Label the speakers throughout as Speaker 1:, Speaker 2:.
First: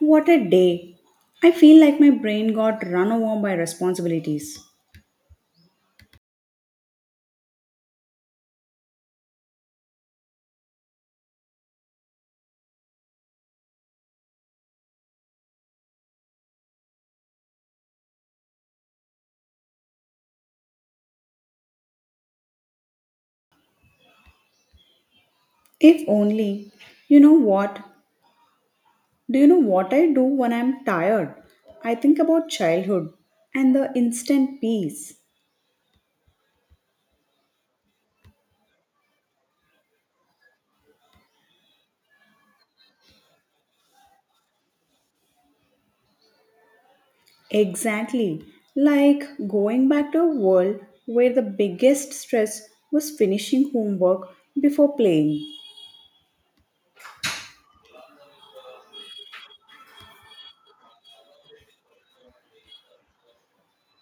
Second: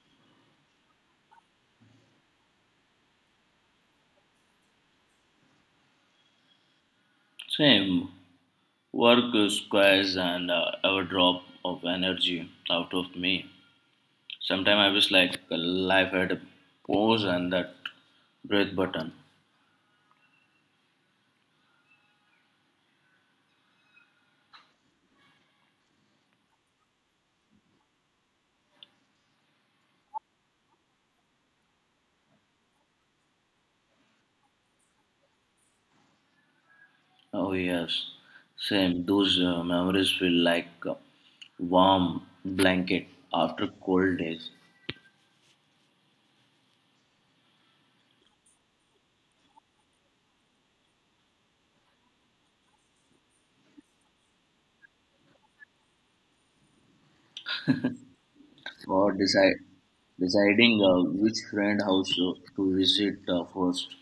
Speaker 1: What a day! I feel like my brain got run over by responsibilities.
Speaker 2: Same work squares and our drop of energy out of me. Sometimes I wish like life had a pause and that breath button.
Speaker 1: If only, you know what? Do you know what I do when I'm tired? I think about childhood and the instant peace.
Speaker 2: Oh yes, same. Those memories feel like a warm blanket after cold days.
Speaker 1: Exactly. Like going back to a world where the biggest stress was finishing homework before playing.
Speaker 2: Or decide Deciding which friend house to visit first.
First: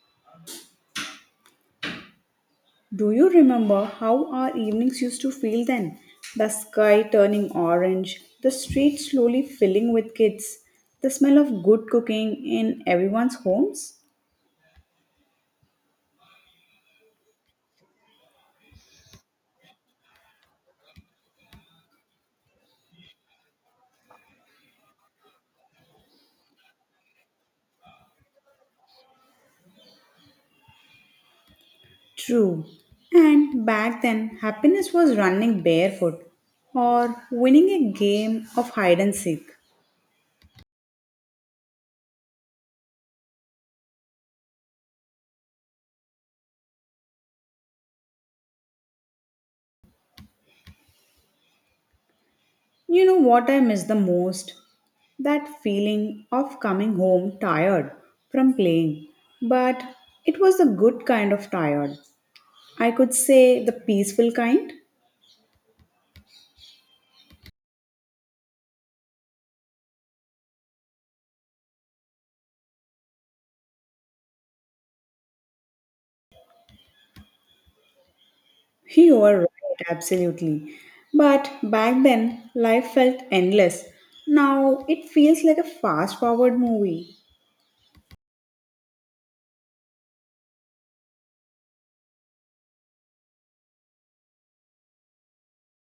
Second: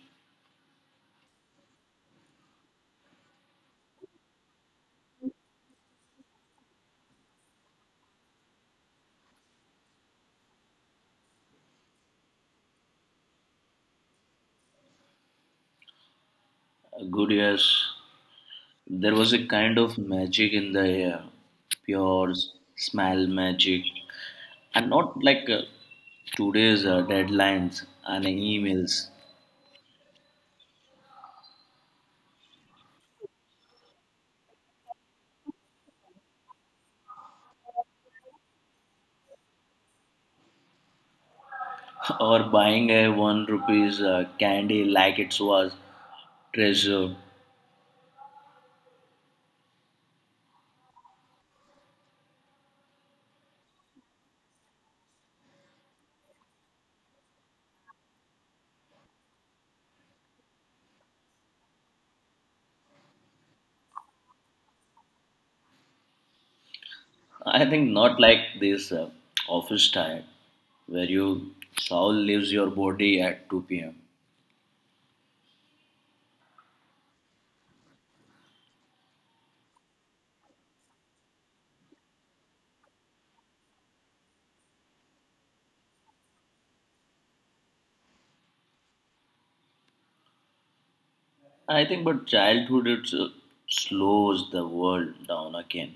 Speaker 1: Do you remember how our evenings used to feel then? The sky turning orange, the street slowly filling with kids, the smell of good cooking in everyone's homes?
Speaker 2: Good years. There was a kind of magic in the air, pure s- smell magic, and not like today's deadlines and emails.
Speaker 1: True. And back then, happiness was running barefoot or winning a game of hide and seek.
Speaker 2: Or buying a one rupees candy like it was treasure.
Speaker 1: You know what I miss the most? That feeling of coming home tired from playing. But it was the good kind of tired, I could say the peaceful kind.
Speaker 2: I think not like this office time where you soul leaves your body at 2 p.m.
Speaker 1: You are right, absolutely. But back then, life felt endless. Now it feels like a fast forward movie.
Speaker 2: I think, but childhood it slows the world down again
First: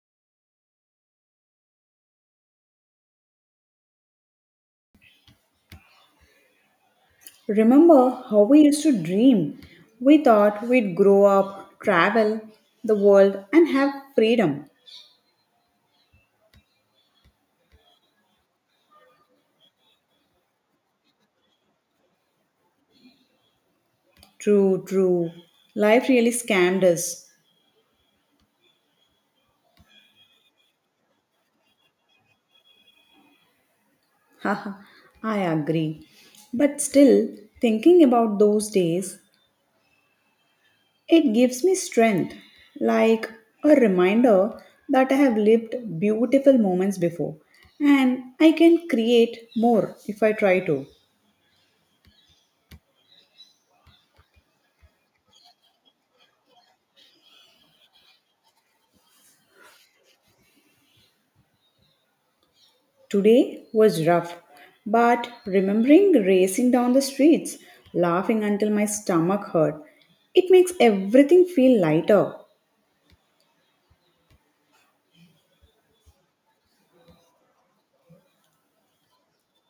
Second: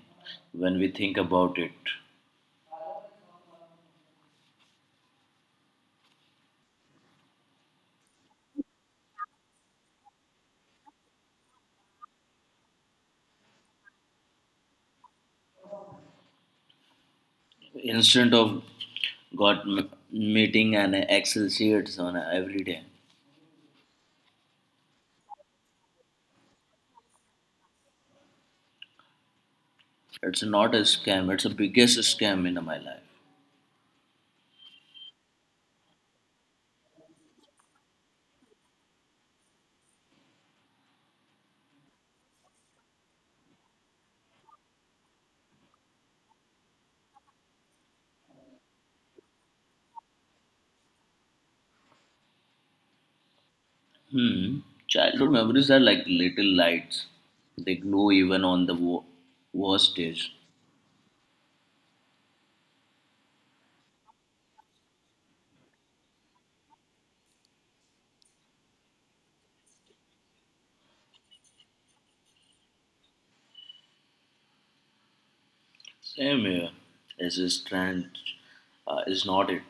Speaker 2: when we think about it.
Speaker 1: Remember how we used to dream? We thought we'd grow up, travel the world, and have freedom.
Speaker 2: Instead of meeting and Excel sheets on every day.
Speaker 1: True. Life really scammed us.
Speaker 2: It's not a scam. It's the biggest scam in my life.
Speaker 1: Haha, I agree. But still, thinking about those days, it gives me strength, like a reminder that I have lived beautiful moments before and I can create more if I try to.
Speaker 2: Hmm. Childhood memories are like little lights. They glow even on the worst days.
Speaker 1: Today was rough, but remembering racing down the streets, laughing until my stomach hurt, it makes everything feel lighter.
Speaker 2: Same here. It's a strange, is not it?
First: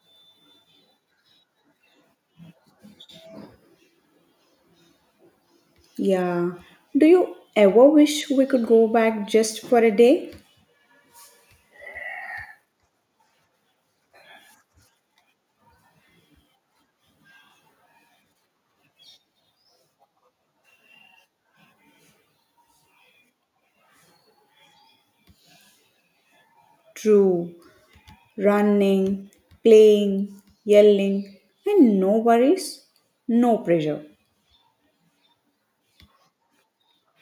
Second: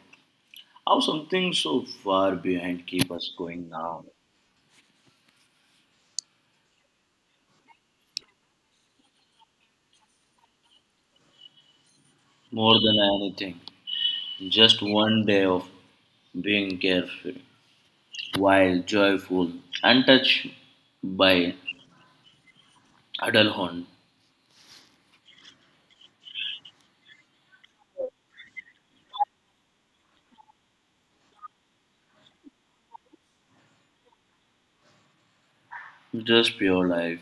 Speaker 2: How something so far behind keep us going now?
Speaker 1: Yeah. Do you ever wish we could go back just for a day?
Speaker 2: More than anything, just one day of being careful, wild, joyful, untouched by adulthood,
Speaker 1: True. Running, playing, yelling, and no worries, no pressure.
Speaker 2: just pure life.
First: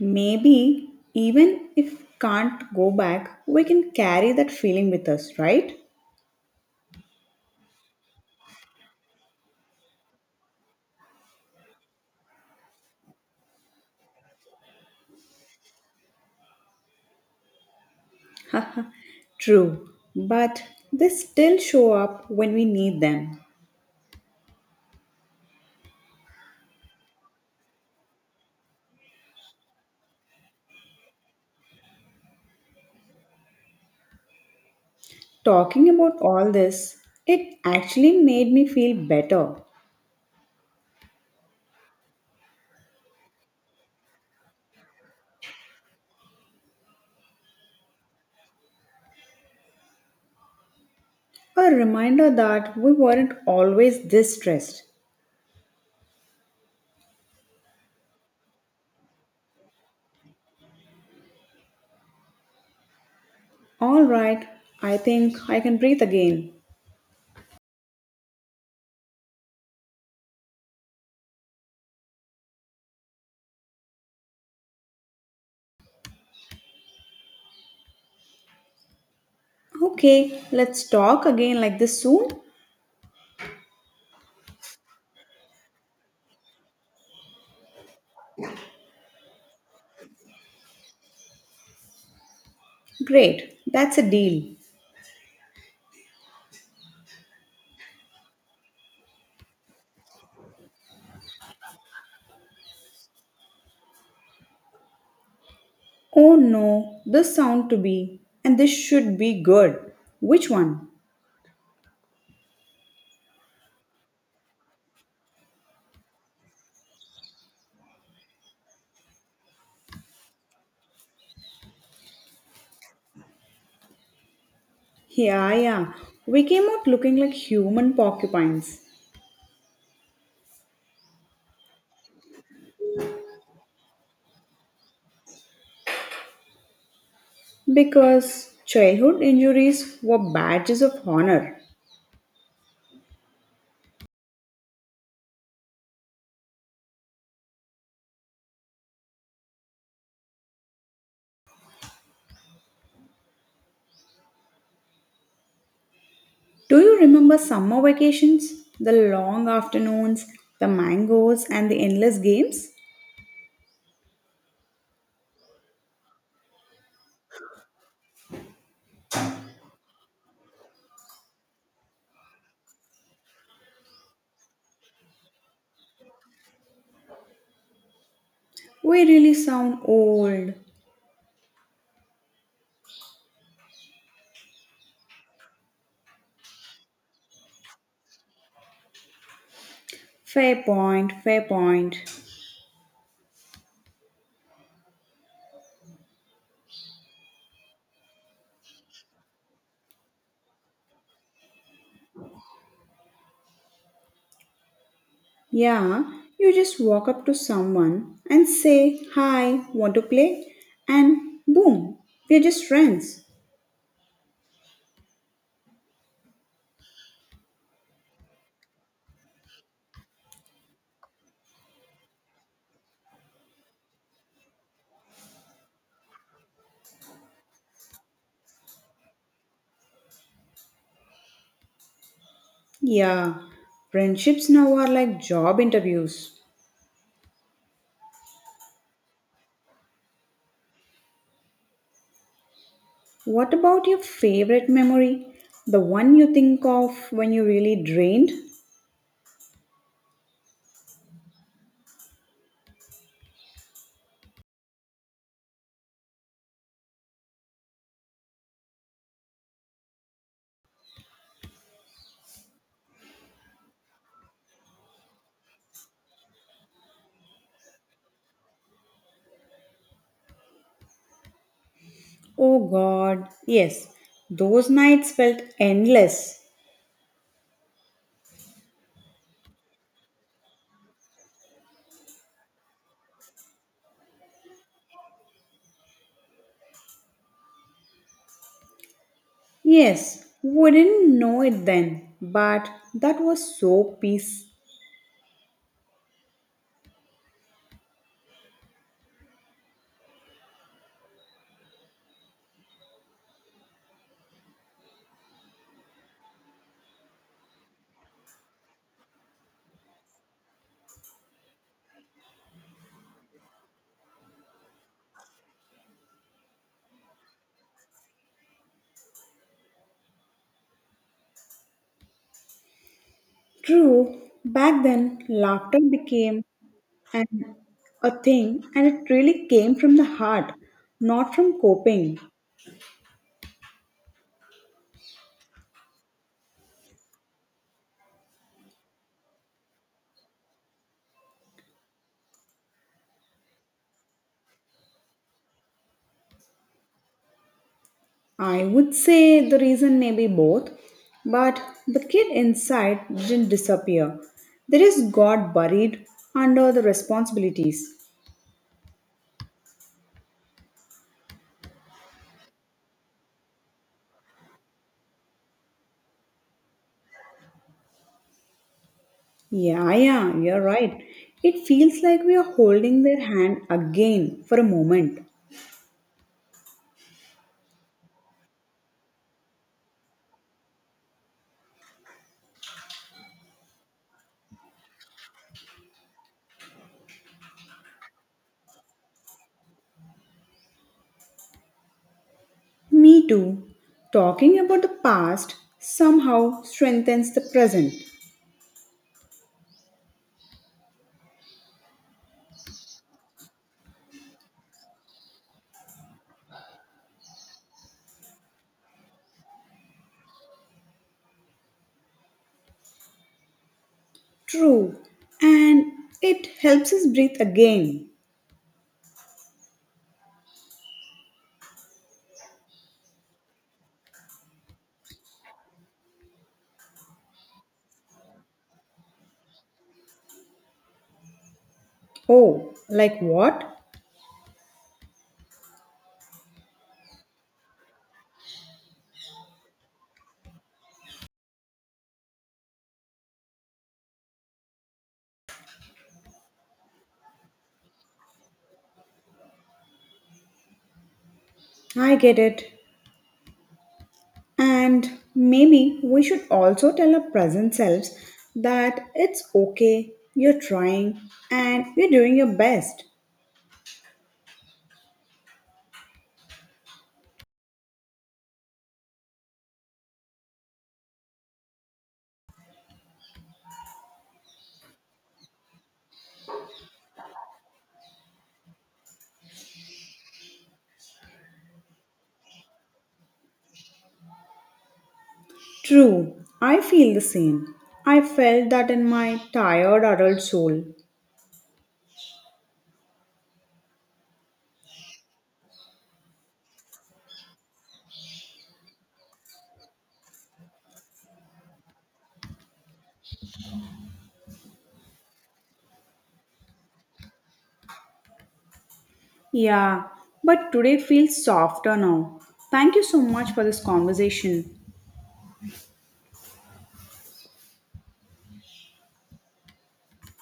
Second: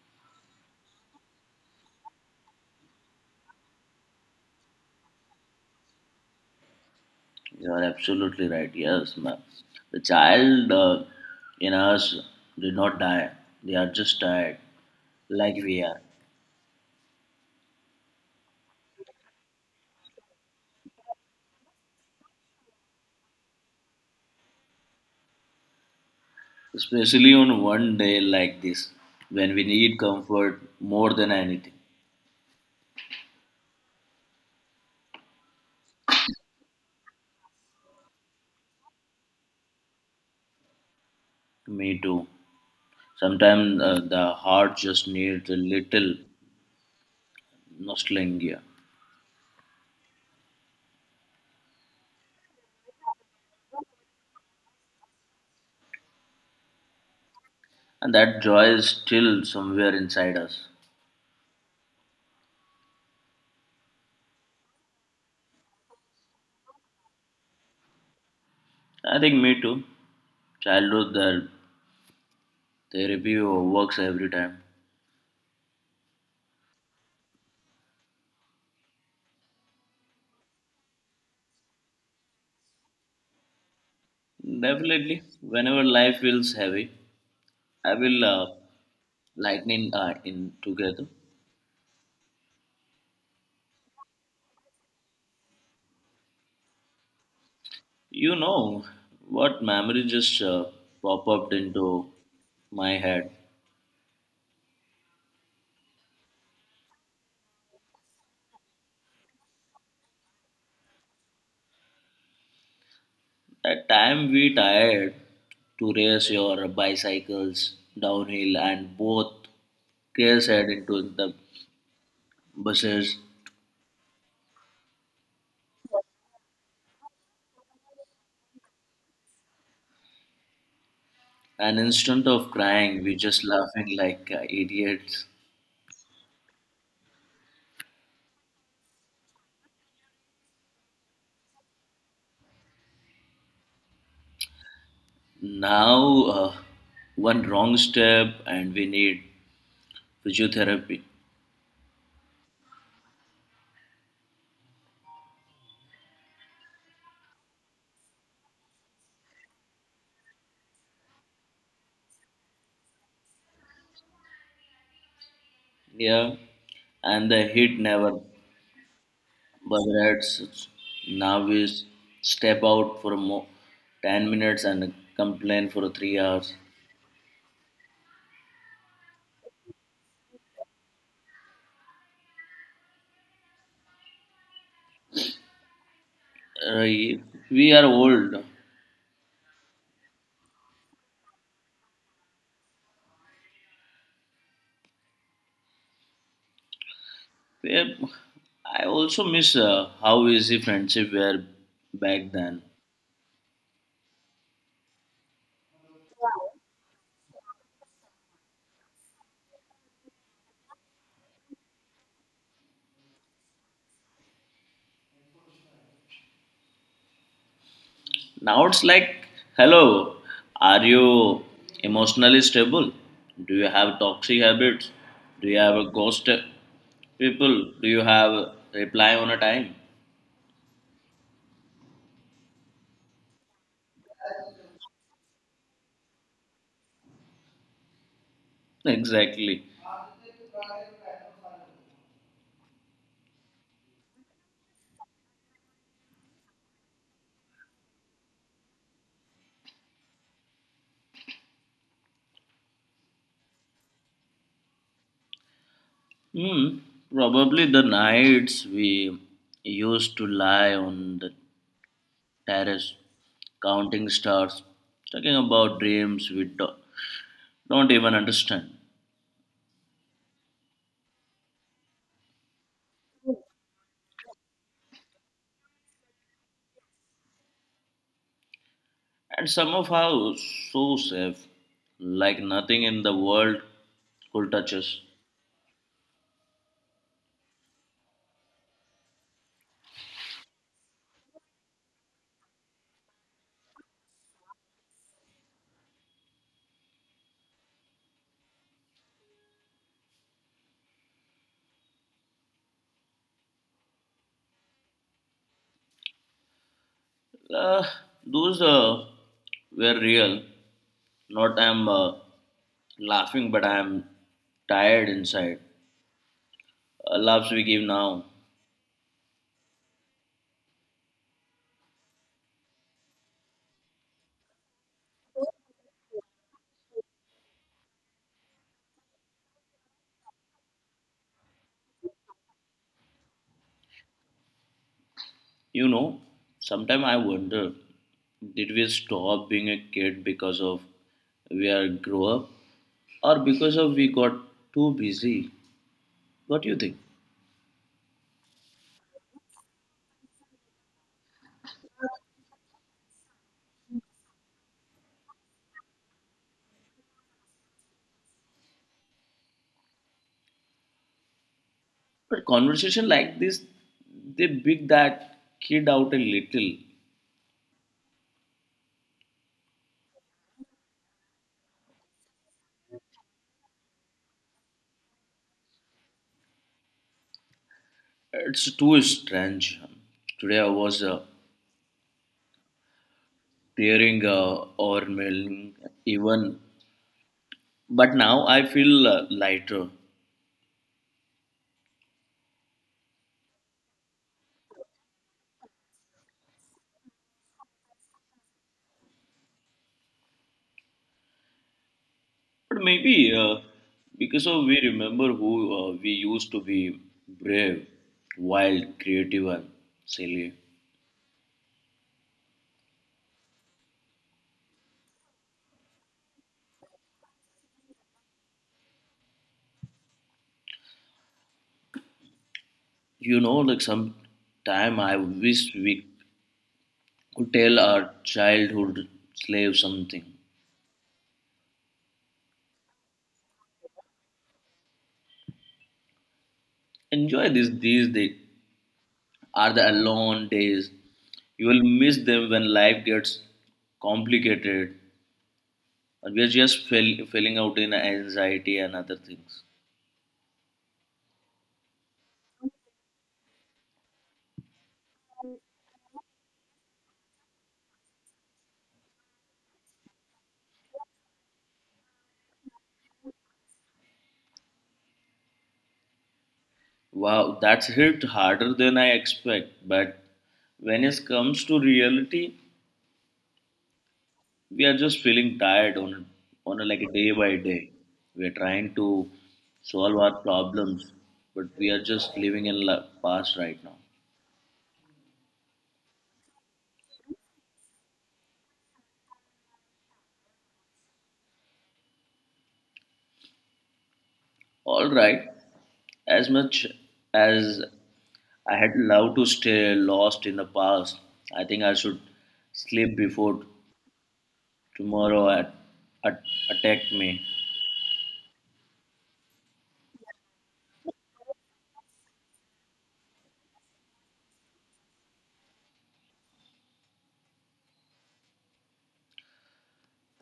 Speaker 1: Maybe even if can't go back, we can carry that feeling with us, right?
Speaker 2: You are absolutely right. Yes, ma'am. The child in us did not die. They are just tired, like we are.
Speaker 1: True, but they still show up when we need them.
Speaker 2: Especially on one day like this, when we need comfort more than anything.
Speaker 1: Talking about all this, it actually made me feel better.
Speaker 2: Me too. Sometimes the heart just needs a little nostalgia,
Speaker 1: A reminder that we weren't always this stressed.
Speaker 2: and that joy is still somewhere inside us.
Speaker 1: All right, I think I can breathe again.
Speaker 2: I think me too. Childhood that therapy works every time.
Speaker 1: Okay, let's talk again like this soon.
Speaker 2: Definitely, whenever life feels heavy, I will lighten in together.
Speaker 1: Great, that's a deal.
Speaker 2: You know what memory just pop up into my head.
Speaker 1: Oh no, this sound to be, and this should be good. Which one?
Speaker 2: That time we tired to race your bicycles downhill and both girls head into the buses.
Speaker 1: Yeah, yeah, we came out looking like human porcupines
Speaker 2: And instead of crying, we just laughing like idiots.
Speaker 1: because childhood injuries were badges of honor.
Speaker 2: Now, one wrong step and we need physiotherapy.
Speaker 1: Do you remember summer vacations? The long afternoons, the mangoes, and the endless games?
Speaker 2: Yeah, and the hit never bothers. Now we step out for a 10 minutes and complain for 3 hours.
Speaker 1: We really sound old.
Speaker 2: Uh, we are old.
Speaker 1: Fair point, fair point.
Speaker 2: We are- I also miss how easy friendship were back then.
Speaker 1: Yeah, you just walk up to someone and say, "Hi, want to play?" And boom, we're just friends.
Speaker 2: Now it's like, hello, are you emotionally stable? Do you have toxic habits? Do you have a ghost people? Do you have reply on a time?
Speaker 1: Yeah, friendships now are like job interviews.
Speaker 2: Exactly.
Speaker 1: What about your favorite memory? The one you think of when you really drained?
Speaker 2: Hmm. Probably the nights we used to lie on the terrace, counting stars, talking about dreams we don't even understand.
Speaker 1: Oh god, yes, those nights felt endless.
Speaker 2: And somehow so safe, like nothing in the world could touch us.
Speaker 1: Yes, we didn't know it then, but that was so peace.
Speaker 2: Uh, those were real. Not I'm laughing, but I'm tired inside. Laughs we give now.
Speaker 1: True, back then laughter became and a thing, and it really came from the heart, not from coping.
Speaker 2: You know, sometimes I wonder, did we stop being a kid because of we are grow up, or because of we got too busy? What do you think?
Speaker 1: I would say the reason may be both, but the kid inside didn't disappear. They just got buried under the responsibilities.
Speaker 2: But conversation like this, they big that kid out a little.
Speaker 1: Yeah, you're right. It feels like we are holding their hand again for a moment.
Speaker 2: It's too strange. Today I was tearing or mailing even, but now I feel lighter.
Speaker 1: Me too. Talking about the past somehow strengthens the present.
Speaker 2: But maybe because of we remember who we used to be brave, wild, creative, and silly.
Speaker 1: True. And it helps us breathe again.
Speaker 2: You know, like some time I wish we could tell our childhood slave something.
Speaker 1: Oh, like what?
Speaker 2: Enjoy this these days are the alone days. You will miss them when life gets complicated. And we are just falling out in anxiety and other things.
Speaker 1: I get it. And maybe we should also tell our present selves that it's okay, you're trying, and you're doing your best.
Speaker 2: Wow, that's hit harder than I expect. But when it comes to reality, we are just feeling tired like a day by day. We are trying to solve our problems, but we are just living in past right now.
Speaker 1: True. I feel the same. I felt that in my tired adult soul.
Speaker 2: All right, as much as I had loved to stay lost in the past. I think I should sleep before tomorrow at, attack me.
Speaker 1: Yeah, but today feels softer now. Thank you so much for this conversation.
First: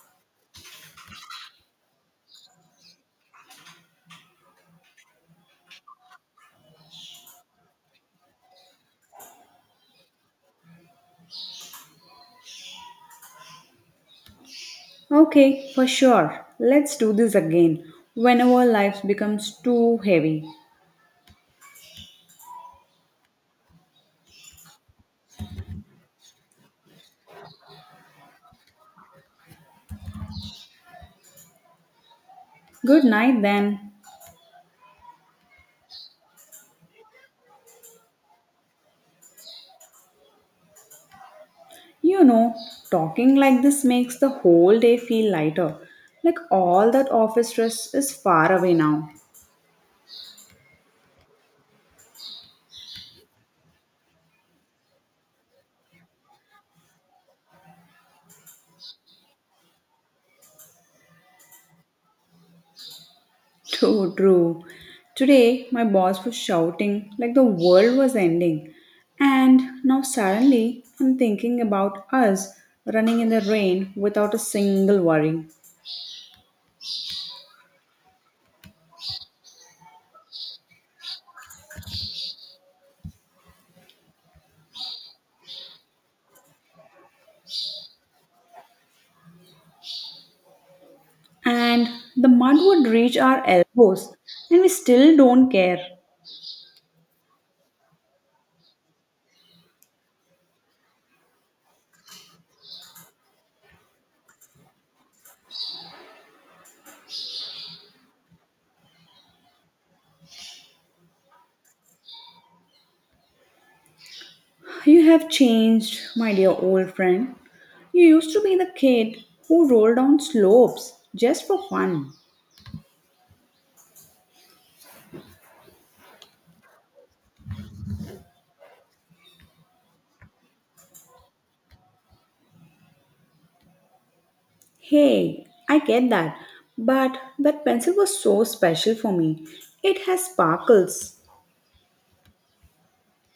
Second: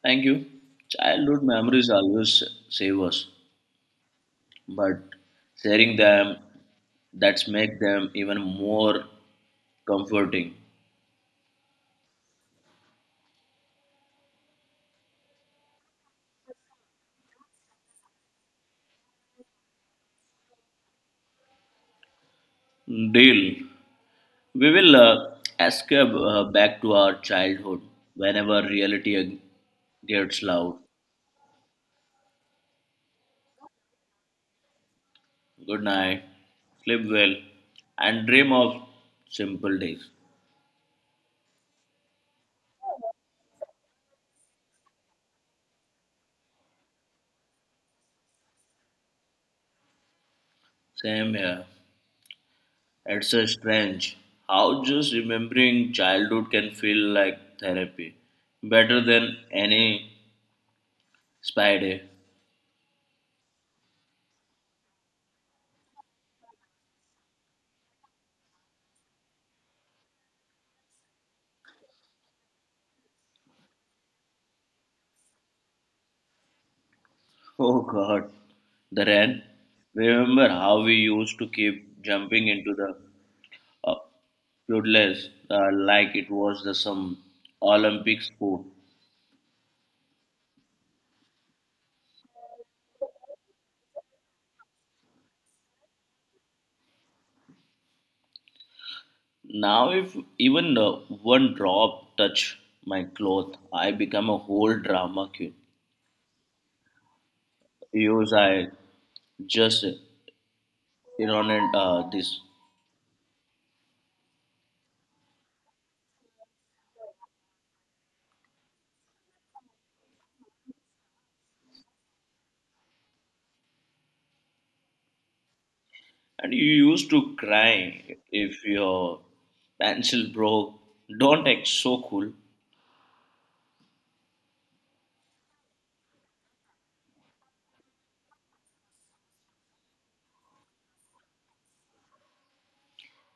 Speaker 2: Thank you. Childhood memories always save us, but sharing them, that's make them even more comforting.
Speaker 1: Okay, for sure. Let's do this again whenever life becomes too heavy.
Speaker 2: Deal. We will escape back to our childhood whenever reality gets loud.
Speaker 1: Good night then.
Speaker 2: Good night. Sleep well and dream of simple days.
Speaker 1: You know, talking like this makes the whole day feel lighter. Like all that office stress is far away now.
Speaker 2: Same here. It's so strange how just remembering childhood can feel like therapy, better than any spy day.
Speaker 1: True. Today, my boss was shouting like the world was ending. And now suddenly, I'm thinking about us running in the rain without a single worry.
Speaker 2: Oh God, the rain. Remember how we used to keep jumping into the uh, puddles like it was the some Olympic sport.
Speaker 1: And the mud would reach our elbows, and we still don't care.
Speaker 2: Now, if even one drop touch my cloth, I become a whole drama queen. Use I just ironic this.
Speaker 1: You have changed, my dear old friend. You used to be the kid who rolled down slopes just for fun.
Speaker 2: And you used to cry if your pencil broke. Don't act so cool.
Speaker 1: Hey, I get that, but that pencil was so special for me. It has sparkles.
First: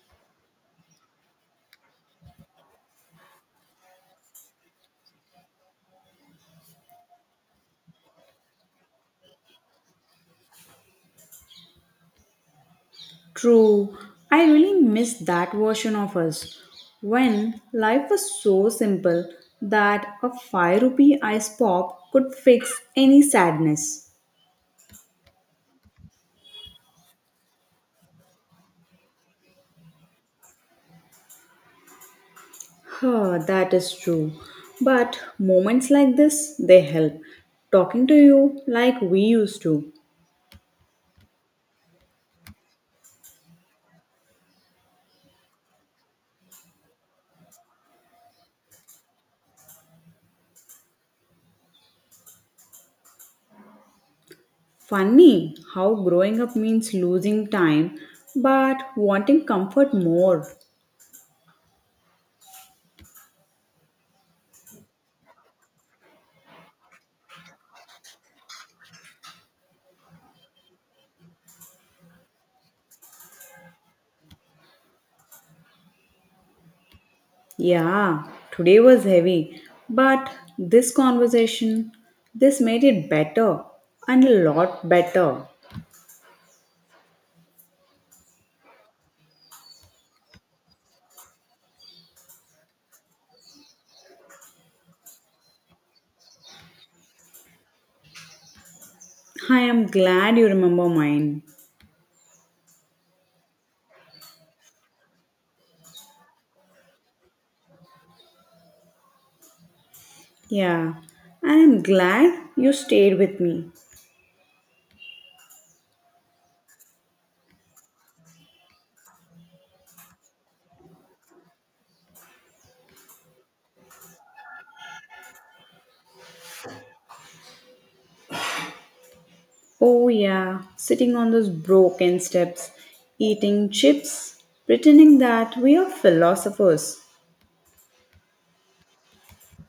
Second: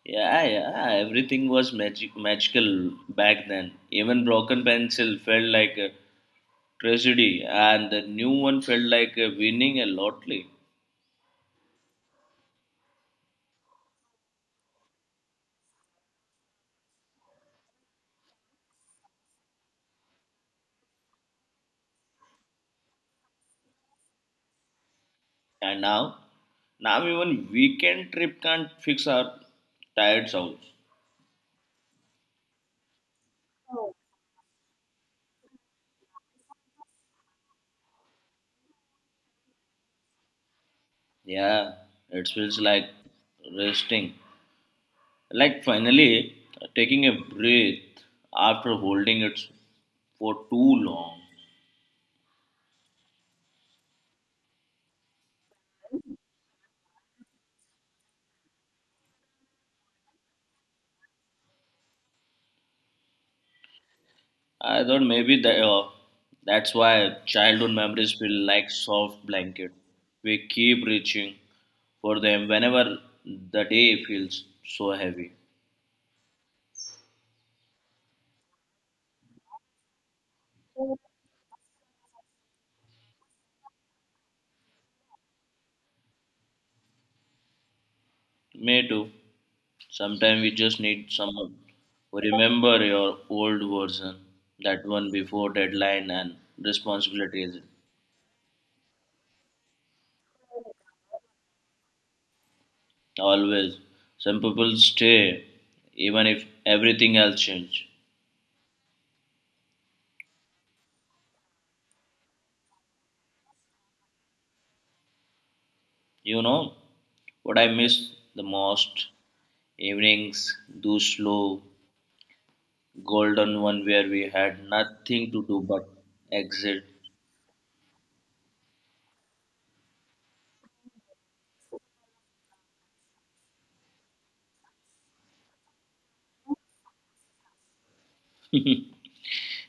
Speaker 2: Yeah, yeah, everything was magical back then. Even broken pencil felt like a tragedy, and the new one felt like winning a lottery.
Speaker 1: True, I really miss that version of us when life was so simple that a 5 rupee ice pop could fix any sadness.
Speaker 2: And now, now even weekend trip can't fix our tired souls.
Speaker 1: Huh, that is true. But moments like this, they help. Talking to you like we used to.
Speaker 2: Yeah, it feels like resting, like finally taking a breath after holding it for too long.
Speaker 1: Funny how growing up means losing time, but wanting comfort more.
Speaker 2: I thought maybe that's why childhood memories feel like soft blanket. We keep reaching for them whenever the day feels so heavy.
Speaker 1: Yeah, today was heavy, but this conversation, this made it better and a lot better.
Speaker 2: Me too. Sometimes we just need someone who remember your old version, that one before deadline and responsibilities.
Speaker 1: I am glad you remember mine.
Speaker 2: Always, some people stay even if everything else change.
Speaker 1: Yeah, I am glad you stayed with me.
Speaker 2: You know what I miss the most? Evenings, do slow, golden one where we had nothing to do but exit.
Speaker 1: Oh, yeah, sitting on those broken steps, eating chips, pretending that we are philosophers.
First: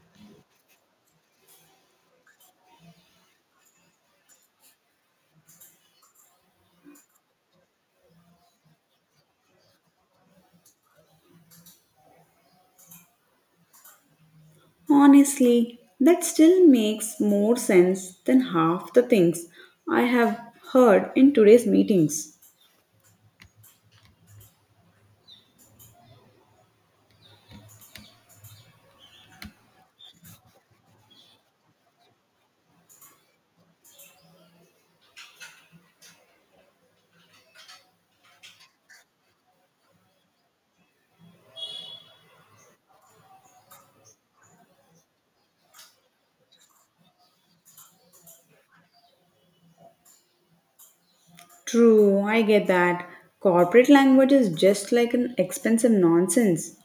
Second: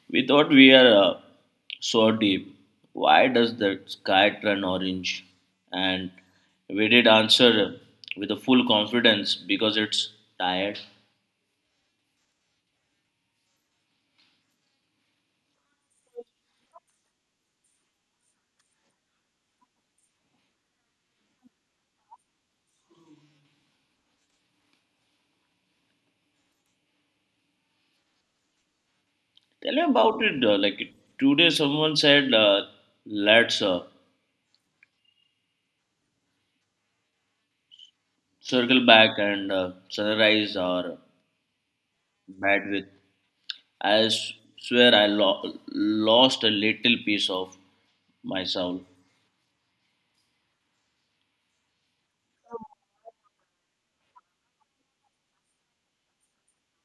Speaker 2: We thought we are so deep. Why does the sky turn orange? And we did answer with a full confidence because it's tired.
Speaker 1: Honestly, that still makes more sense than half the things I have heard in today's meetings.
Speaker 2: Tell me about it. Like today, someone said, let's circle back and sunrise our bed with I s- swear I lost a little piece of my soul.
Speaker 1: True, I get that. Corporate language is just like an expensive nonsense.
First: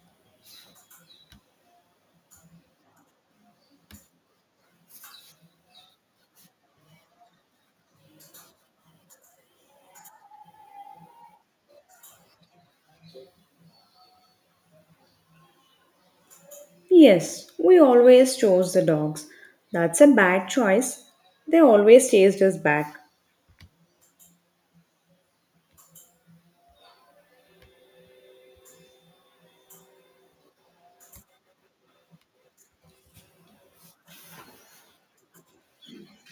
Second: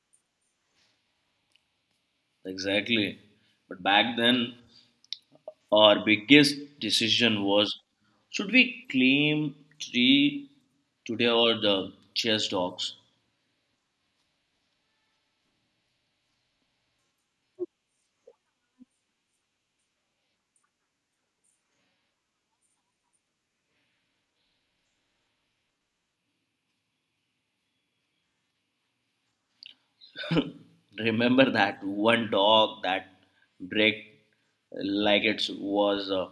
Speaker 2: Exactly. But back then, our biggest decision was should we claim three today or the chess dogs?
Speaker 1: Yes, we always chose the dogs. That's a bad choice. They always chased us back.
Speaker 2: Remember that one dog that break like it was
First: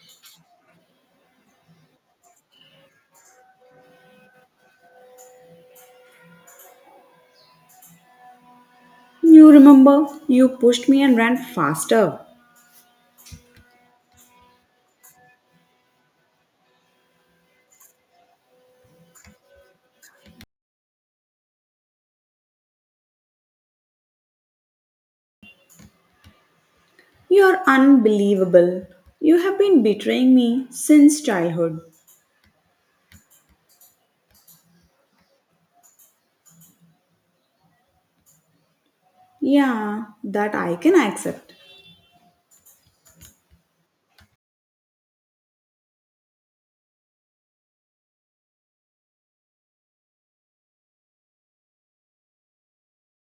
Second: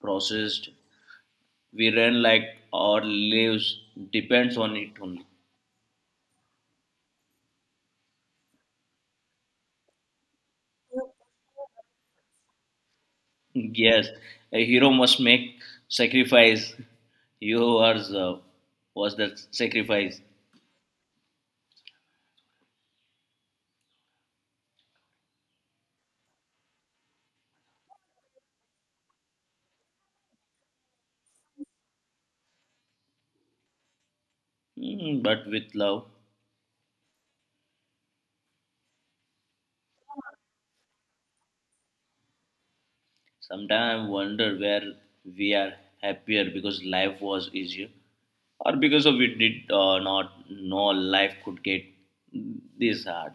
Speaker 2: processed? We ran like our lives depends on it only.
Speaker 1: You remember, you pushed me and ran faster.
Speaker 2: Yes, a hero must make sacrifice. You are was that sacrifice.
Speaker 1: You're unbelievable. You have been betraying me since childhood.
Speaker 2: Mm, but with love.
Speaker 1: Yeah, that I can accept.
Speaker 2: Sometimes I wonder where we are happier because life was easier, or because of we did not know life could get this hard.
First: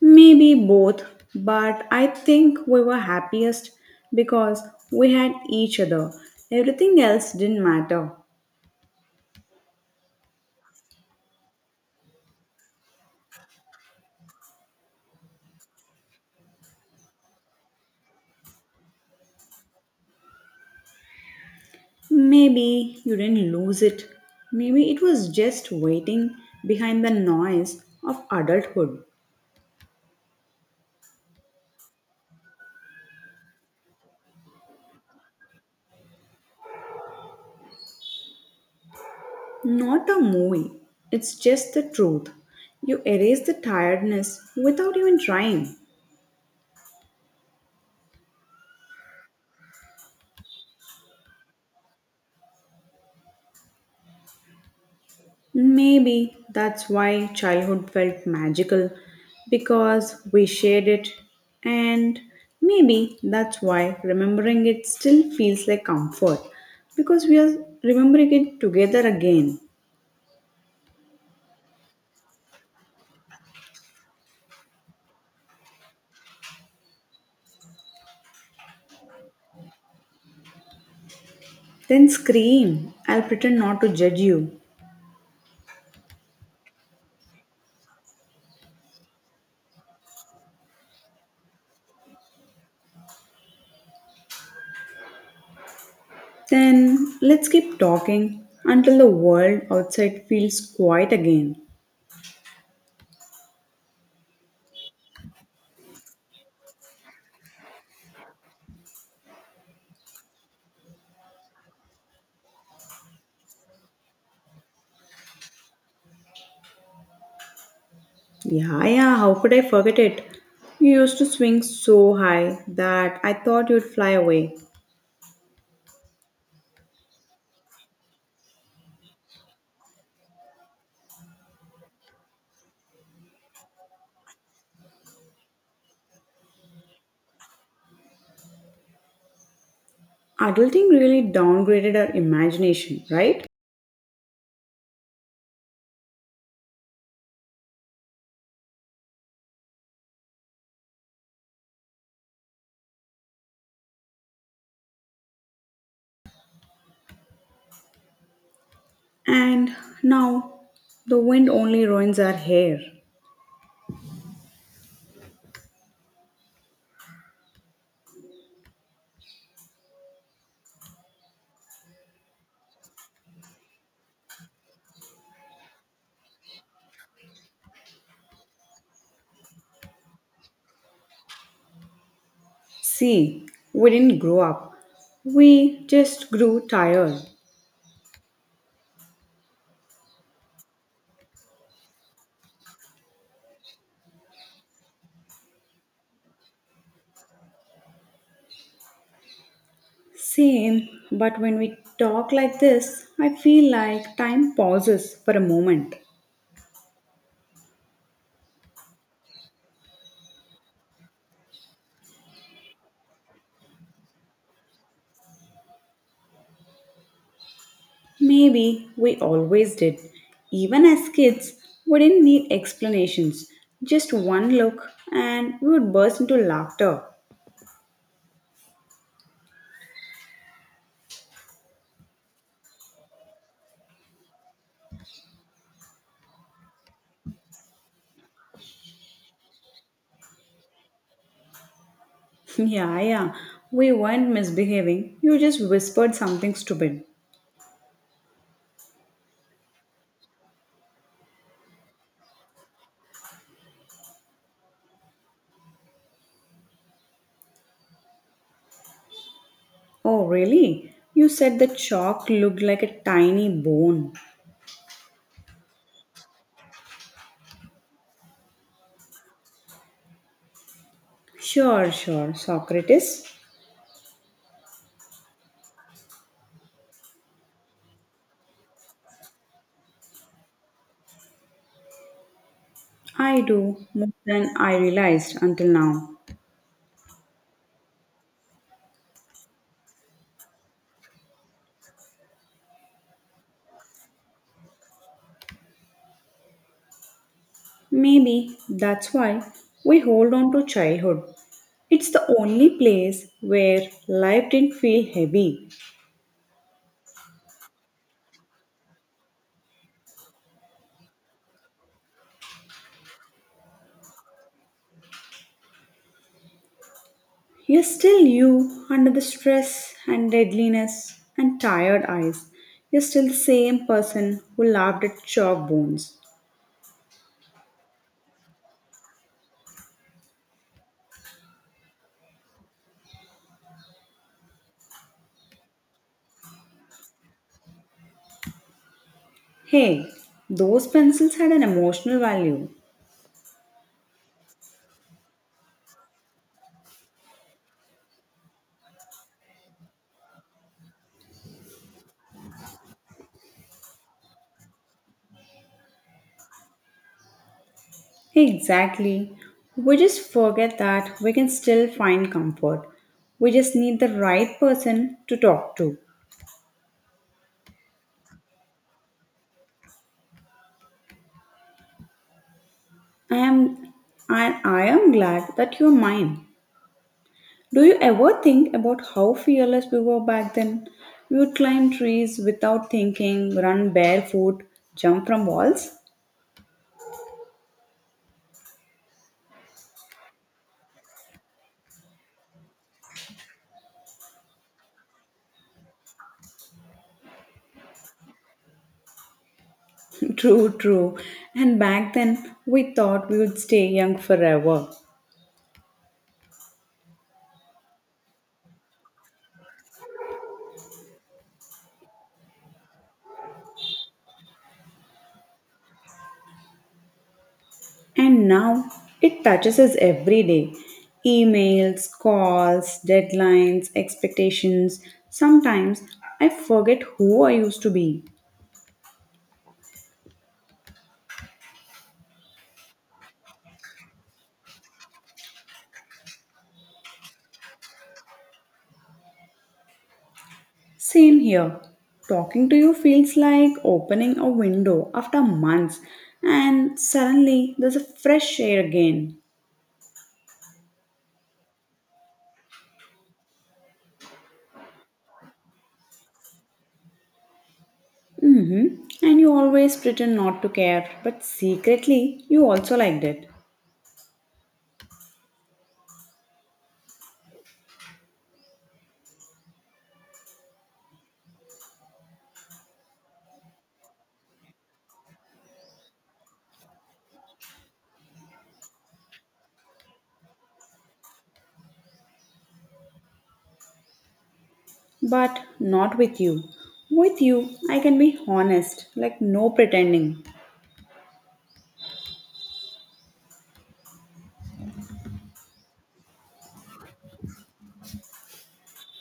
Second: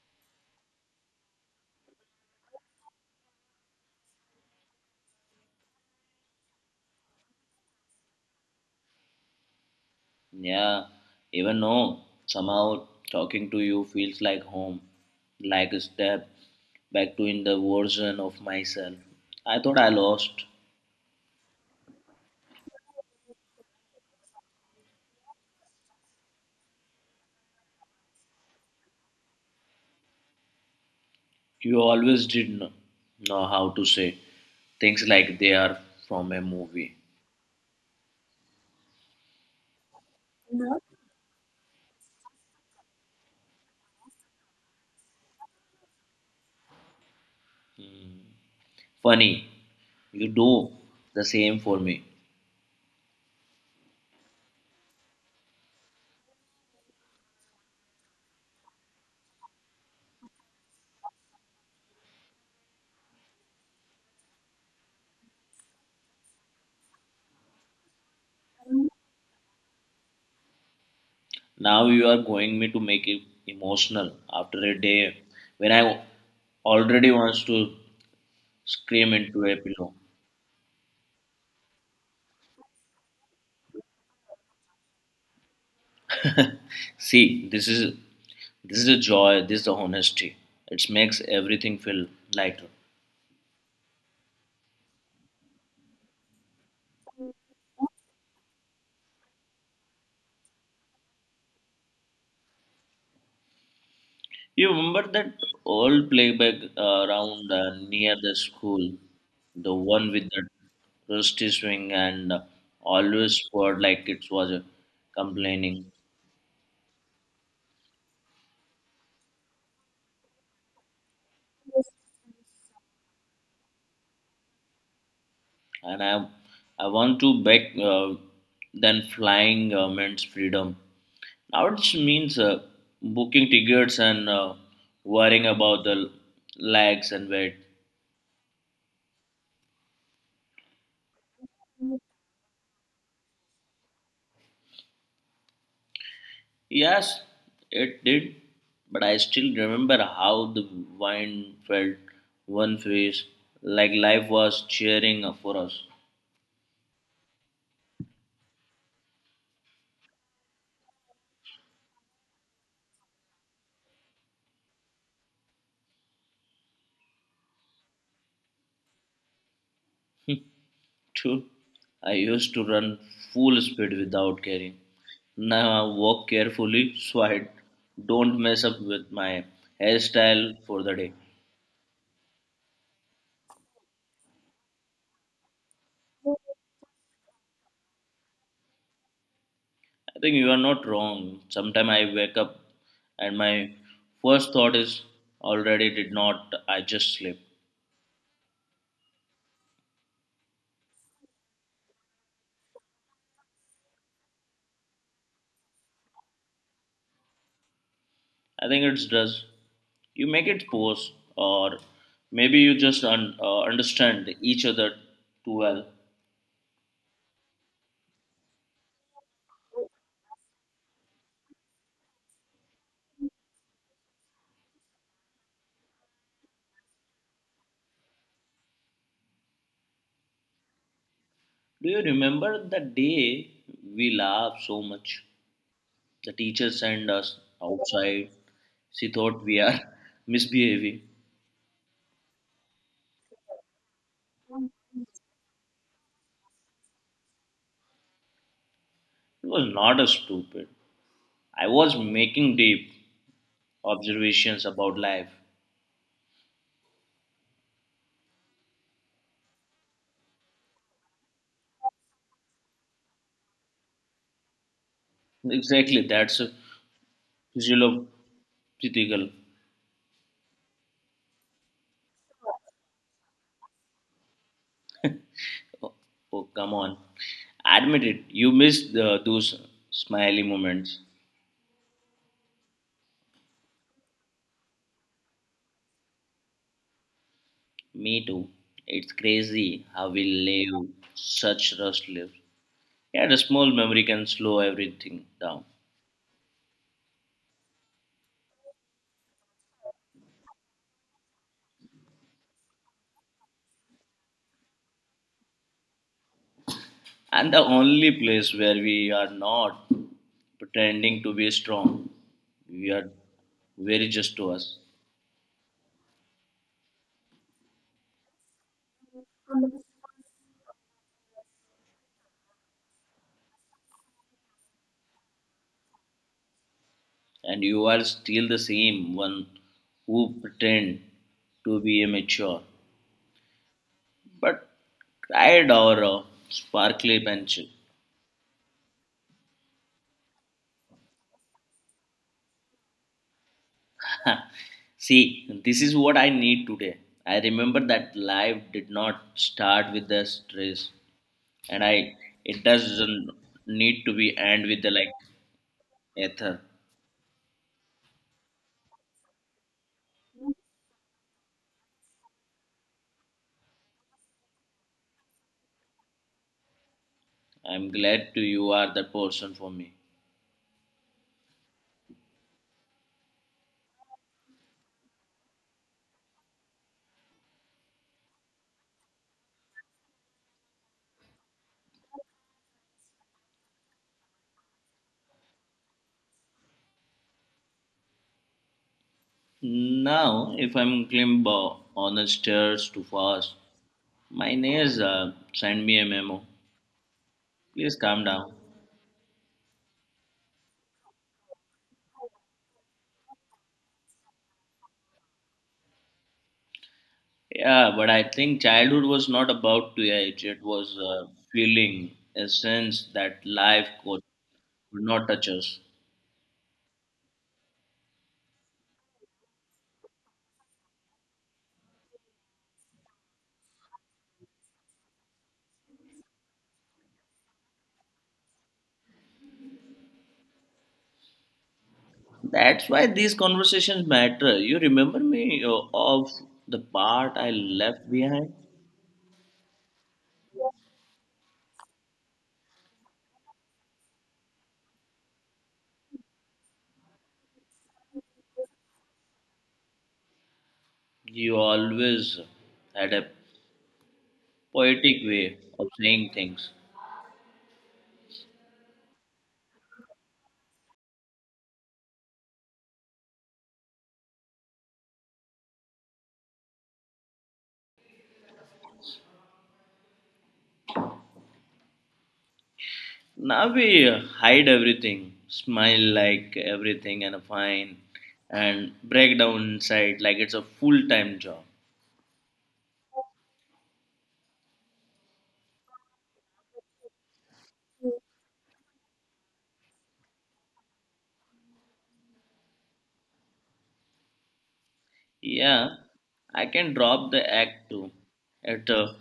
Speaker 1: Maybe both, but I think we were happiest because we had each other. Everything else didn't matter.
Speaker 2: Yeah, even though somehow talking to you feels like home, like a step back to in the version of myself. I thought I lost.
Speaker 1: Maybe you didn't lose it. Maybe it was just waiting behind the noise of adulthood.
Speaker 2: You always did know how to say things like they are from a movie.
Speaker 1: Not a movie, it's just the truth. You erase the tiredness without even trying.
Speaker 2: Hmm. Funny, you do the same for me.
Speaker 1: Maybe that's why childhood felt magical because we shared it, and maybe that's why remembering it still feels like comfort because we are remembering it together again.
Speaker 2: Now you are going me to make it emotional after a day when I already wants to scream into a pillow.
Speaker 1: Then scream, I'll pretend not to judge you.
Speaker 2: See, this is the joy, this is the honesty. It makes everything feel lighter.
Speaker 1: Then let's keep talking until the world outside feels quiet again.
Speaker 2: You remember that old playback around near the school, the one with the rusty swing and always poured like it was complaining.
Speaker 1: Yeah, how could I forget it? You used to swing so high that I thought you'd fly away.
Speaker 2: And I want to back then flying means freedom. Now it means booking tickets and worrying about the lags and wait.
Speaker 1: Adulting really downgraded our imagination, right?
Speaker 2: Yes, it did, but I still remember how the wind felt one face, like life was cheering for us.
Speaker 1: And now the wind only ruins our hair.
Speaker 2: True, I used to run full speed without caring. Now I walk carefully so I don't mess up with my hairstyle for the day.
Speaker 1: See, we didn't grow up, we just grew tired.
Speaker 2: I think you are not wrong. Sometimes I wake up and my first thought is already did not I just sleep.
Speaker 1: Same, but when we talk like this, I feel like time pauses for a moment.
Speaker 2: I think it's does. You make it coarse or maybe you just understand each other too well.
Speaker 1: Maybe we always did. Even as kids, we didn't need explanations. Just one look and we would burst into laughter.
Speaker 2: Do you remember the day we laughed so much the teacher sent us outside? She thought we are misbehaving it.
Speaker 1: Yeah, yeah. We weren't misbehaving. You just whispered something stupid.
Speaker 2: Was not a stupid. I was making deep observations about life.
Speaker 1: Oh, really? You said the chalk looked like a tiny bone.
Speaker 2: Exactly, that's a physiological.
Speaker 1: Sure, Socrates.
Speaker 2: Oh, oh, come on, admit it, you missed the, those smiley moments.
Speaker 1: I do more than I realized until now.
Speaker 2: Me too. It's crazy how we live such rushed lives. Yeah, the small memory can slow everything down.
Speaker 1: Maybe that's why we hold on to childhood. It's the only place where life didn't feel heavy.
Speaker 2: And the only place where we are not pretending to be strong, we are very just to us.
Speaker 1: You're still you under the stress and deadliness and tired eyes. You're still the same person who laughed at chalk bones.
Speaker 2: And you are still the same one who pretend to be immature, but cried or a sparkly pencil.
Speaker 1: Hey, those pencils had an emotional value.
Speaker 2: See, this is what I need today. I remember that life did not start with the stress, and I it doesn't need to be end with the like ether.
Speaker 1: Exactly. We just forget that we can still find comfort. We just need the right person to talk to.
Speaker 2: I'm glad to you are the person for me.
Speaker 1: I am I am glad that you're mine. Do you ever think about how fearless we were back then? We would climb trees without thinking, run barefoot, jump from walls?
Speaker 2: Now, if I'm climber on the stairs too fast, my neighbors send me a memo. Please calm down.
Speaker 1: True. And back then, we thought we would stay young forever.
Speaker 2: Yeah, but I think childhood was not about to age. It was feeling a sense that life could not touch us.
Speaker 1: And now, it touches us every day, emails, calls, deadlines, expectations. Sometimes, I forget who I used to be.
Speaker 2: That's why these conversations matter. You remember me of the part I left behind?
Speaker 1: Same here. Talking to you feels like opening a window after months, and suddenly there's a fresh air again.
Speaker 2: You always had a poetic way of saying things.
Speaker 1: Mm-hmm. And you always pretend not to care, but secretly you also liked it.
Speaker 2: Now we hide everything, smile like everything and fine, and break down inside like it's a full time job.
Speaker 1: But not with you. With you, I can be honest, like no pretending.
Speaker 2: Yeah, I can drop the act too. It's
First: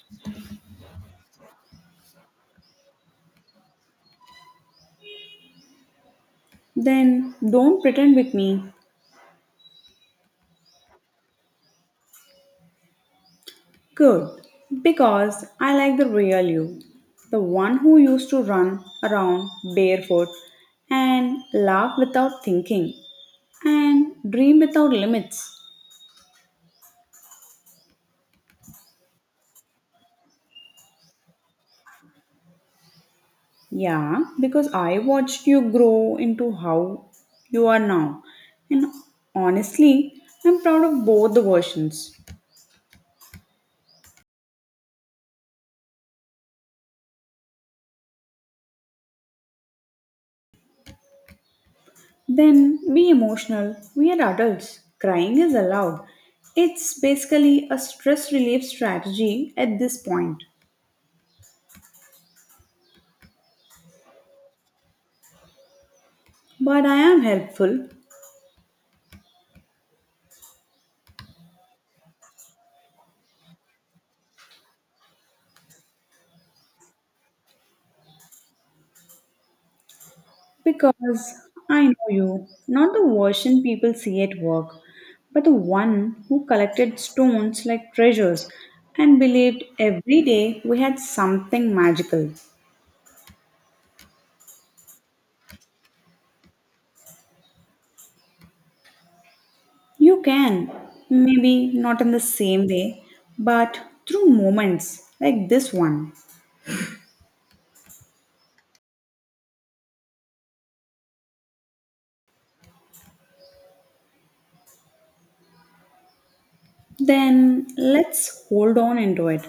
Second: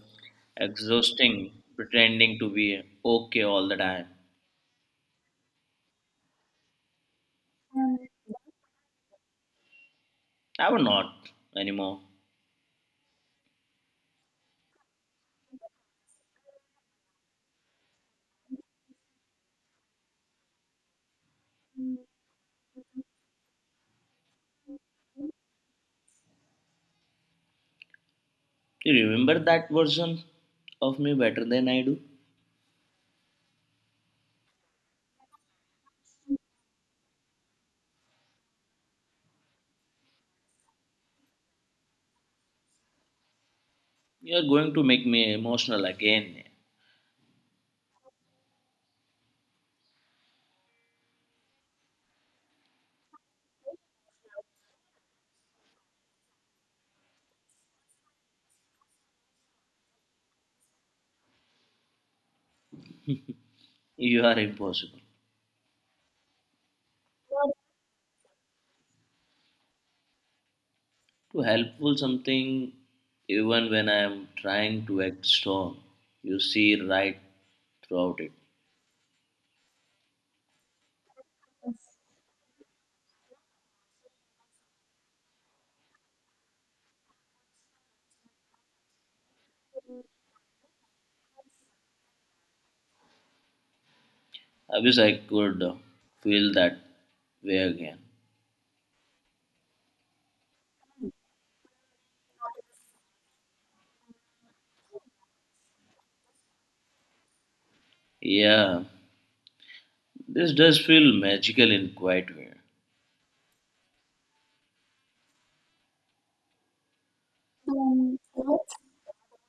Speaker 2: exhausting pretending to be okay all the time.
Speaker 1: Then don't pretend with me.
Speaker 2: I'm not anymore.
Speaker 1: Good, because I like the real you, the one who used to run around barefoot and laugh without thinking and dream without limits.
Speaker 2: You remember that version of me better than I do?
Speaker 1: Yeah, because I watched you grow into how you are now, and honestly, I'm proud of both the versions.
Speaker 2: You are going to make me emotional again.
Speaker 1: Then be emotional, we are adults, crying is allowed. It's basically a stress relief strategy at this point.
Speaker 2: You are impossible.
Speaker 1: But I am helpful
Speaker 2: To helpful something even when I am trying to act strong. You see right throughout it.
Speaker 1: because I know you, not the version people see at work, but the one who collected stones like treasures and believed every day we had something magical.
Speaker 2: I wish I could feel that way again.
Speaker 1: You can, maybe not in the same way, but through moments like this one.
Speaker 2: Yeah, this does feel magical in quite way.
Speaker 1: Then let's hold on into it,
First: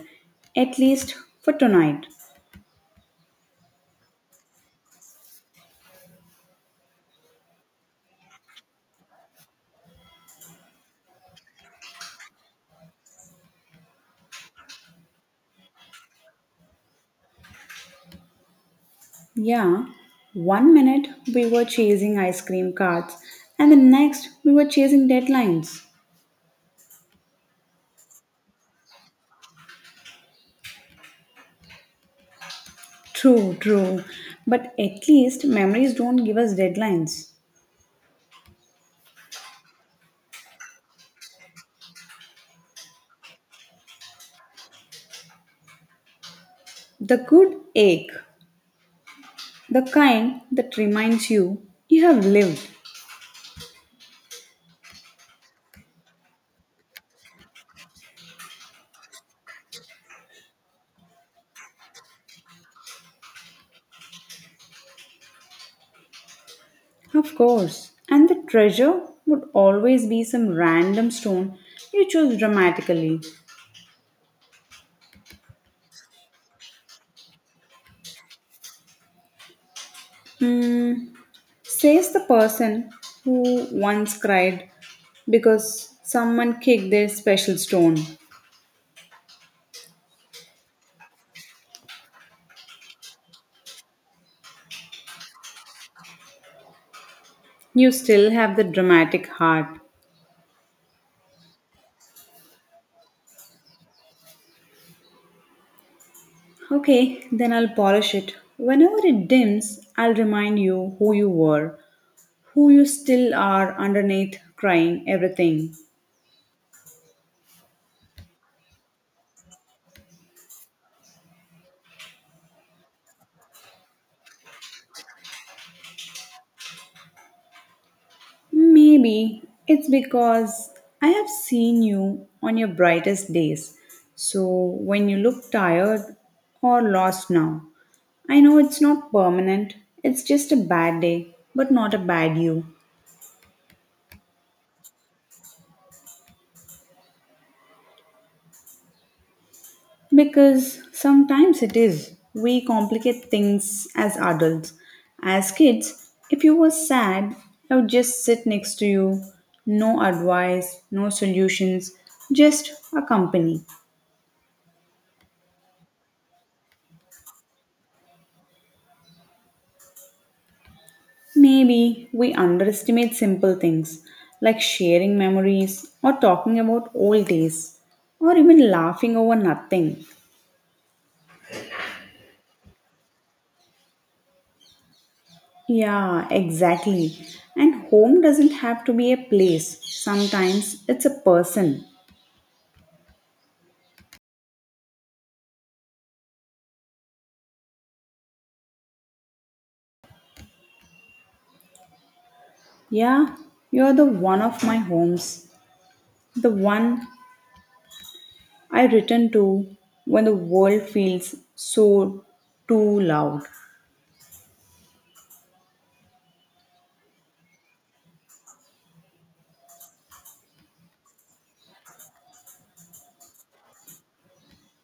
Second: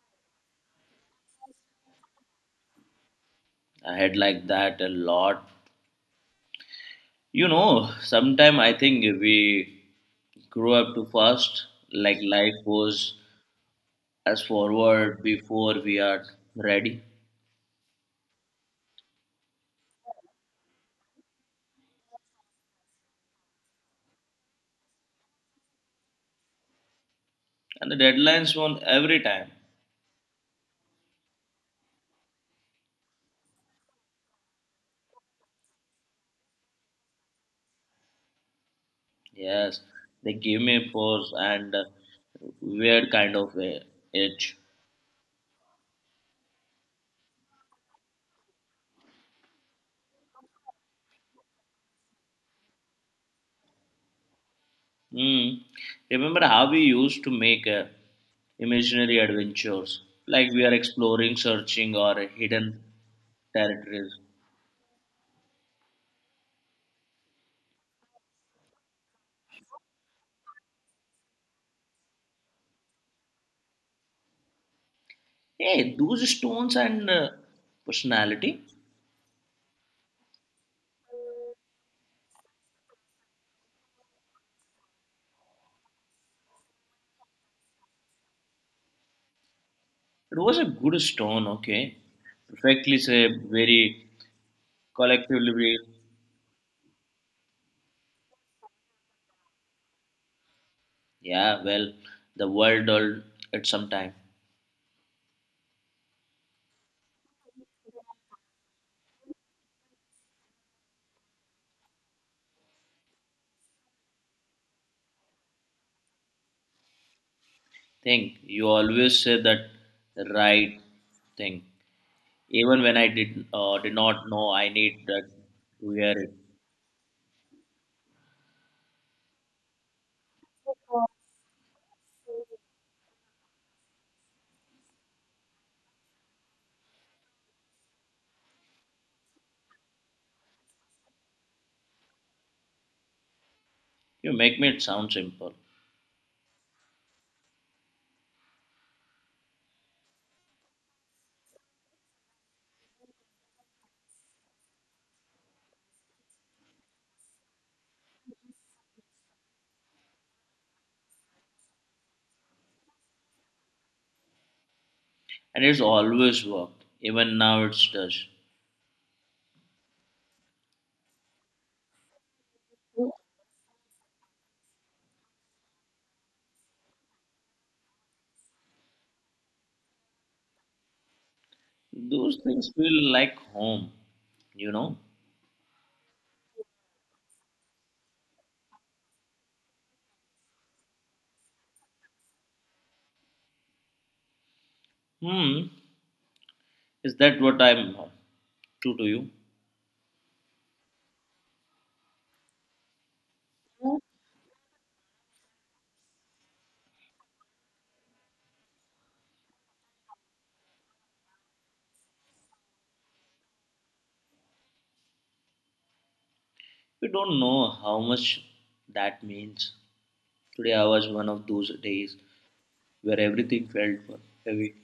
Speaker 1: at least for tonight.
Speaker 2: I had like that a lot. You know, sometimes I think we grow up too fast, like life was as forward before we are ready.
Speaker 1: Yeah, one minute we were chasing ice cream carts, and the next we were chasing deadlines.
Speaker 2: And the deadlines won every time.
Speaker 1: True. But at least memories don't give us deadlines.
Speaker 2: Yes, they give me pause and weird kind of a itch.
Speaker 1: The good ache, the kind that reminds you you have lived.
Speaker 2: Hmm. Remember how we used to make imaginary adventures, like we are exploring, searching, or hidden territories.
Speaker 1: Of course. And the treasure would always be some random stone you chose dramatically.
Speaker 2: Hey, those stones and personality.
Speaker 1: Hmm. Says the person who once cried because someone kicked their special stone.
Speaker 2: It was a good stone, okay. Perfectly said, very collectively.
Speaker 1: You still have the dramatic heart.
Speaker 2: Yeah, well, the world does at some time.
Speaker 1: Okay, then I'll polish it. Whenever it dims, I'll remind you who you were, who you still are underneath crying everything.
Speaker 2: Think you always say that the right thing, even when I did did not know I need that to hear it.
Speaker 1: Maybe it's because I have seen you on your brightest days. So when you look tired or lost now, I know it's not permanent, it's just a bad day, but not a bad you.
Speaker 2: You make me it sound simple,
Speaker 1: Because sometimes it is. We complicate things as adults. As kids, if you were sad, I would just sit next to you. No advice, no solutions, just a company.
Speaker 2: and it's always worked. Even now, it does.
Speaker 1: Maybe we underestimate simple things like sharing memories or talking about old days or even laughing over nothing.
Speaker 2: Those things feel like home, you know.
Speaker 1: Yeah, exactly. And home doesn't have to be a place. Sometimes it's a person.
Speaker 2: Hmm, is that what I'm true to you?
Speaker 1: Yeah, you're the one of my homes, the one I return to when the world feels so too loud.
Speaker 2: We don't know how much that means. Today I was one of those days where everything felt heavy.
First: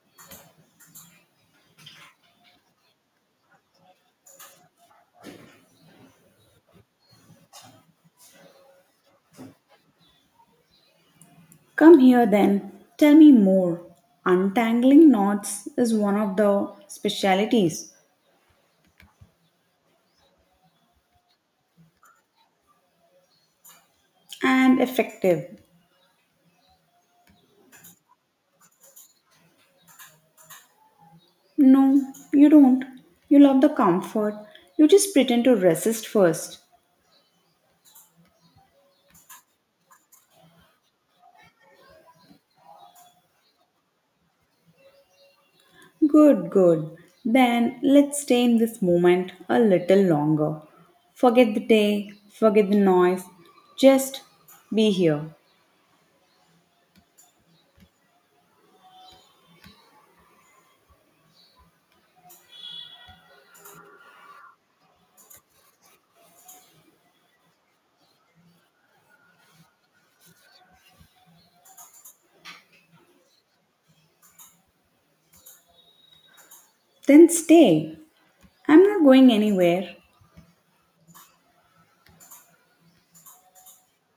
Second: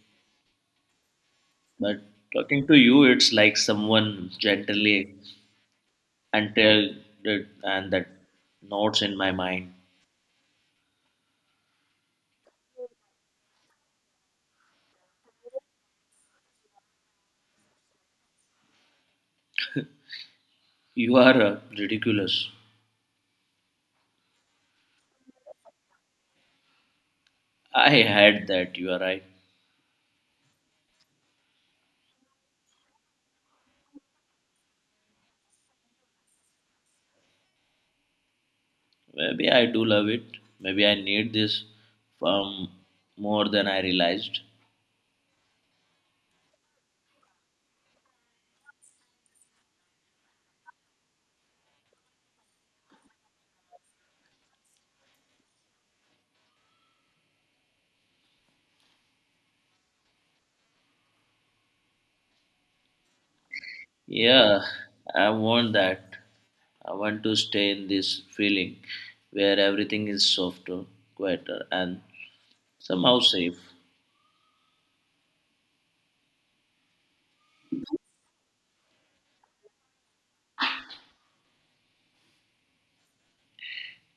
Speaker 2: But talking to you, it's like someone gently until the, and that notes in my mind.
Speaker 1: Come here then, tell me more. Untangling knots is one of the specialities
Speaker 2: You are ridiculous.
Speaker 1: and effective.
Speaker 2: I had that. You are right.
Speaker 1: No, you don't. You love the comfort. You just pretend to resist first.
Speaker 2: Maybe I do love it. Maybe I need this um, more than I realized.
Speaker 1: Good. Then let's stay in this moment a little longer. Forget the day, forget the noise, just be here.
Speaker 2: Yeah, I want that. I want to stay in this feeling where everything is softer, quieter, and somehow safe.
Speaker 1: Then stay. I'm not going anywhere.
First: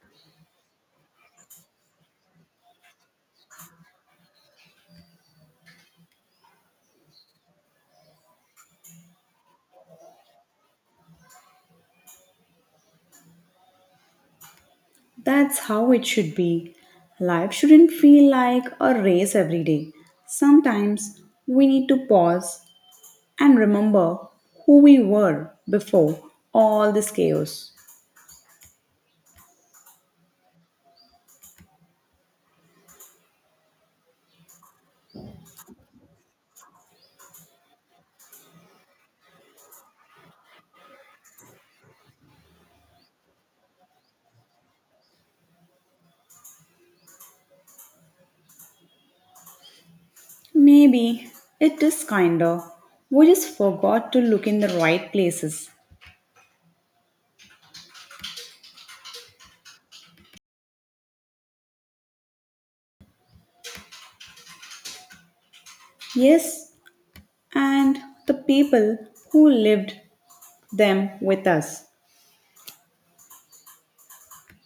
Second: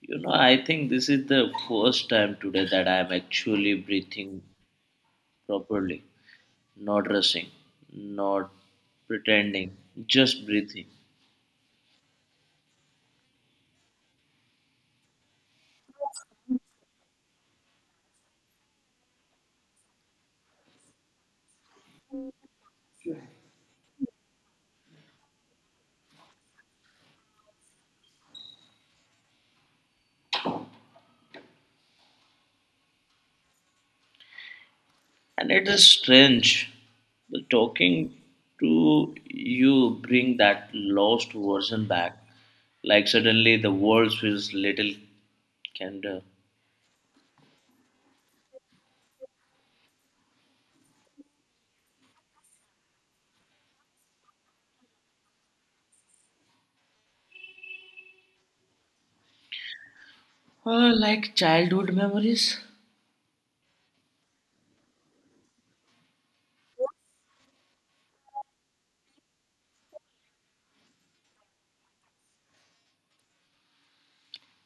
Speaker 2: You know, I think this is the first time today that I am actually breathing properly, not rushing, not pretending, just breathing.
Speaker 1: That's how it should be. Life shouldn't feel like a race every day. Sometimes we need to pause and remember who we were before all this chaos.
Speaker 2: And it is strange. But talking to you bring that lost version back. Like suddenly the world feels little candor.
Speaker 1: Maybe it is kinda. We just forgot to look in the right places.
Speaker 2: Like childhood memories.
Speaker 1: Yes, and the people who lived them with us.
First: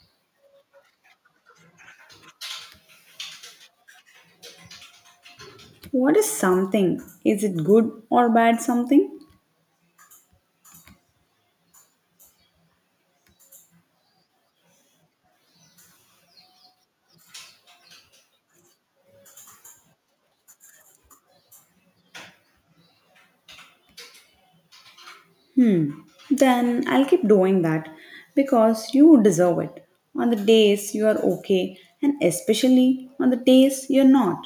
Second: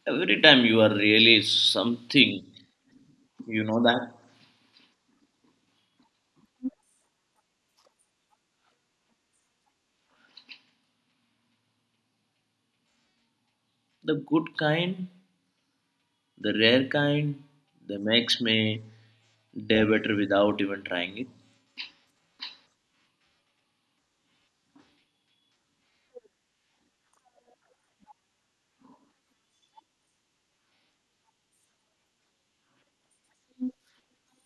Speaker 2: Every time you are really something, you know that?
Speaker 1: What is something? Is it good or bad something?
Speaker 2: The good kind. The rare kind that makes me day better without even trying it.
Speaker 1: Hmm. Then I'll keep doing that because you deserve it. On the days you are okay, and especially on the days you're not.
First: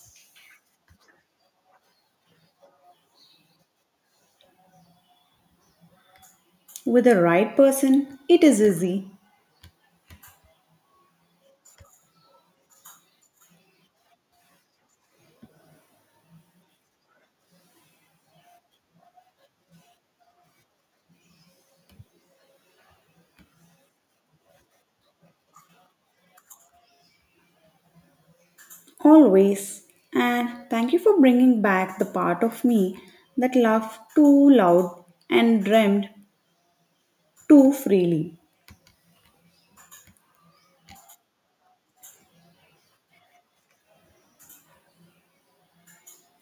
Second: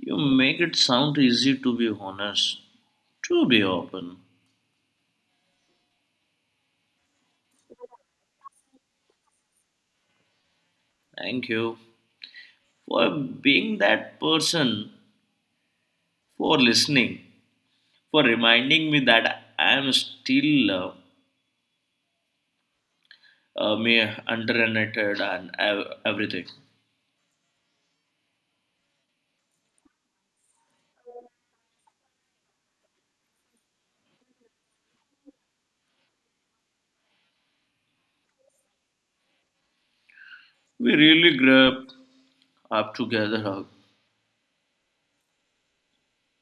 Speaker 2: You make it sound easy to be honest, to be open.
Speaker 1: With the right person, it is easy.
Speaker 2: Thank you for being that person, for listening, for reminding me that I am still me underrated and everything.
Speaker 1: Always. And thank you for bringing back the part of me that laughed too loud and dreamed too freely.
Speaker 2: We really grabbed up together, huh?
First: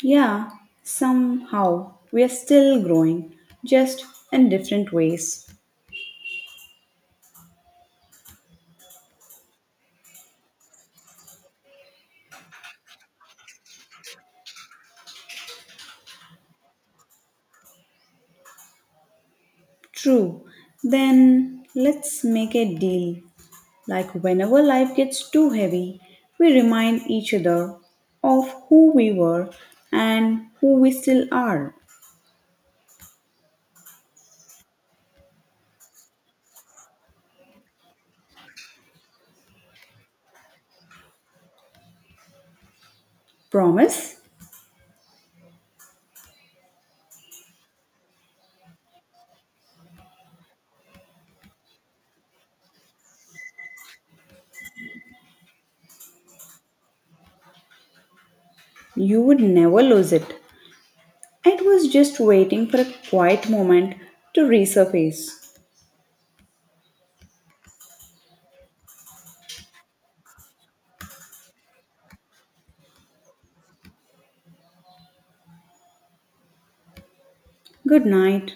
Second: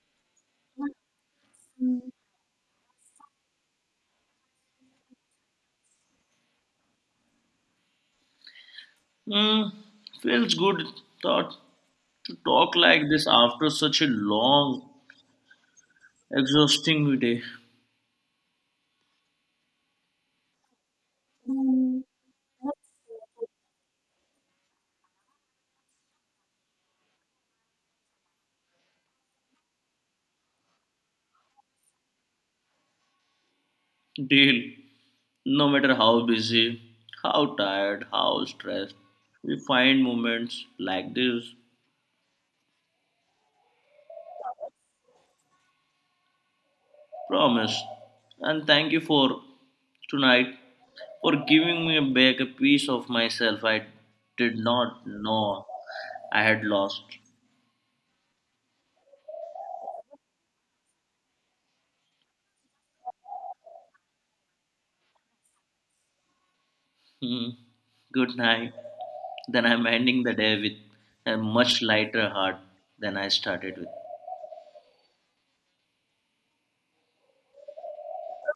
Speaker 1: Yeah, somehow we are still growing, just in different ways.
Speaker 2: Hmm, feels good thought to talk like this after such a long exhausting day.
Speaker 1: True. Then
Speaker 2: Mm.
Speaker 1: let's make a deal. Like whenever life gets too heavy, we remind each other of who we were and who we still are.
Speaker 2: Deal. No matter how busy, how tired, how stressed, we find moments like this.
Speaker 1: Promise
Speaker 2: Promise. And thank you for tonight for giving me back a piece of myself I did not know I had lost.
Speaker 1: you would never lose it. It was just waiting for a quiet moment to resurface.
Speaker 2: Hmm. Good night. Then I'm ending the day with a much lighter heart than I started with.
Speaker 1: Good night.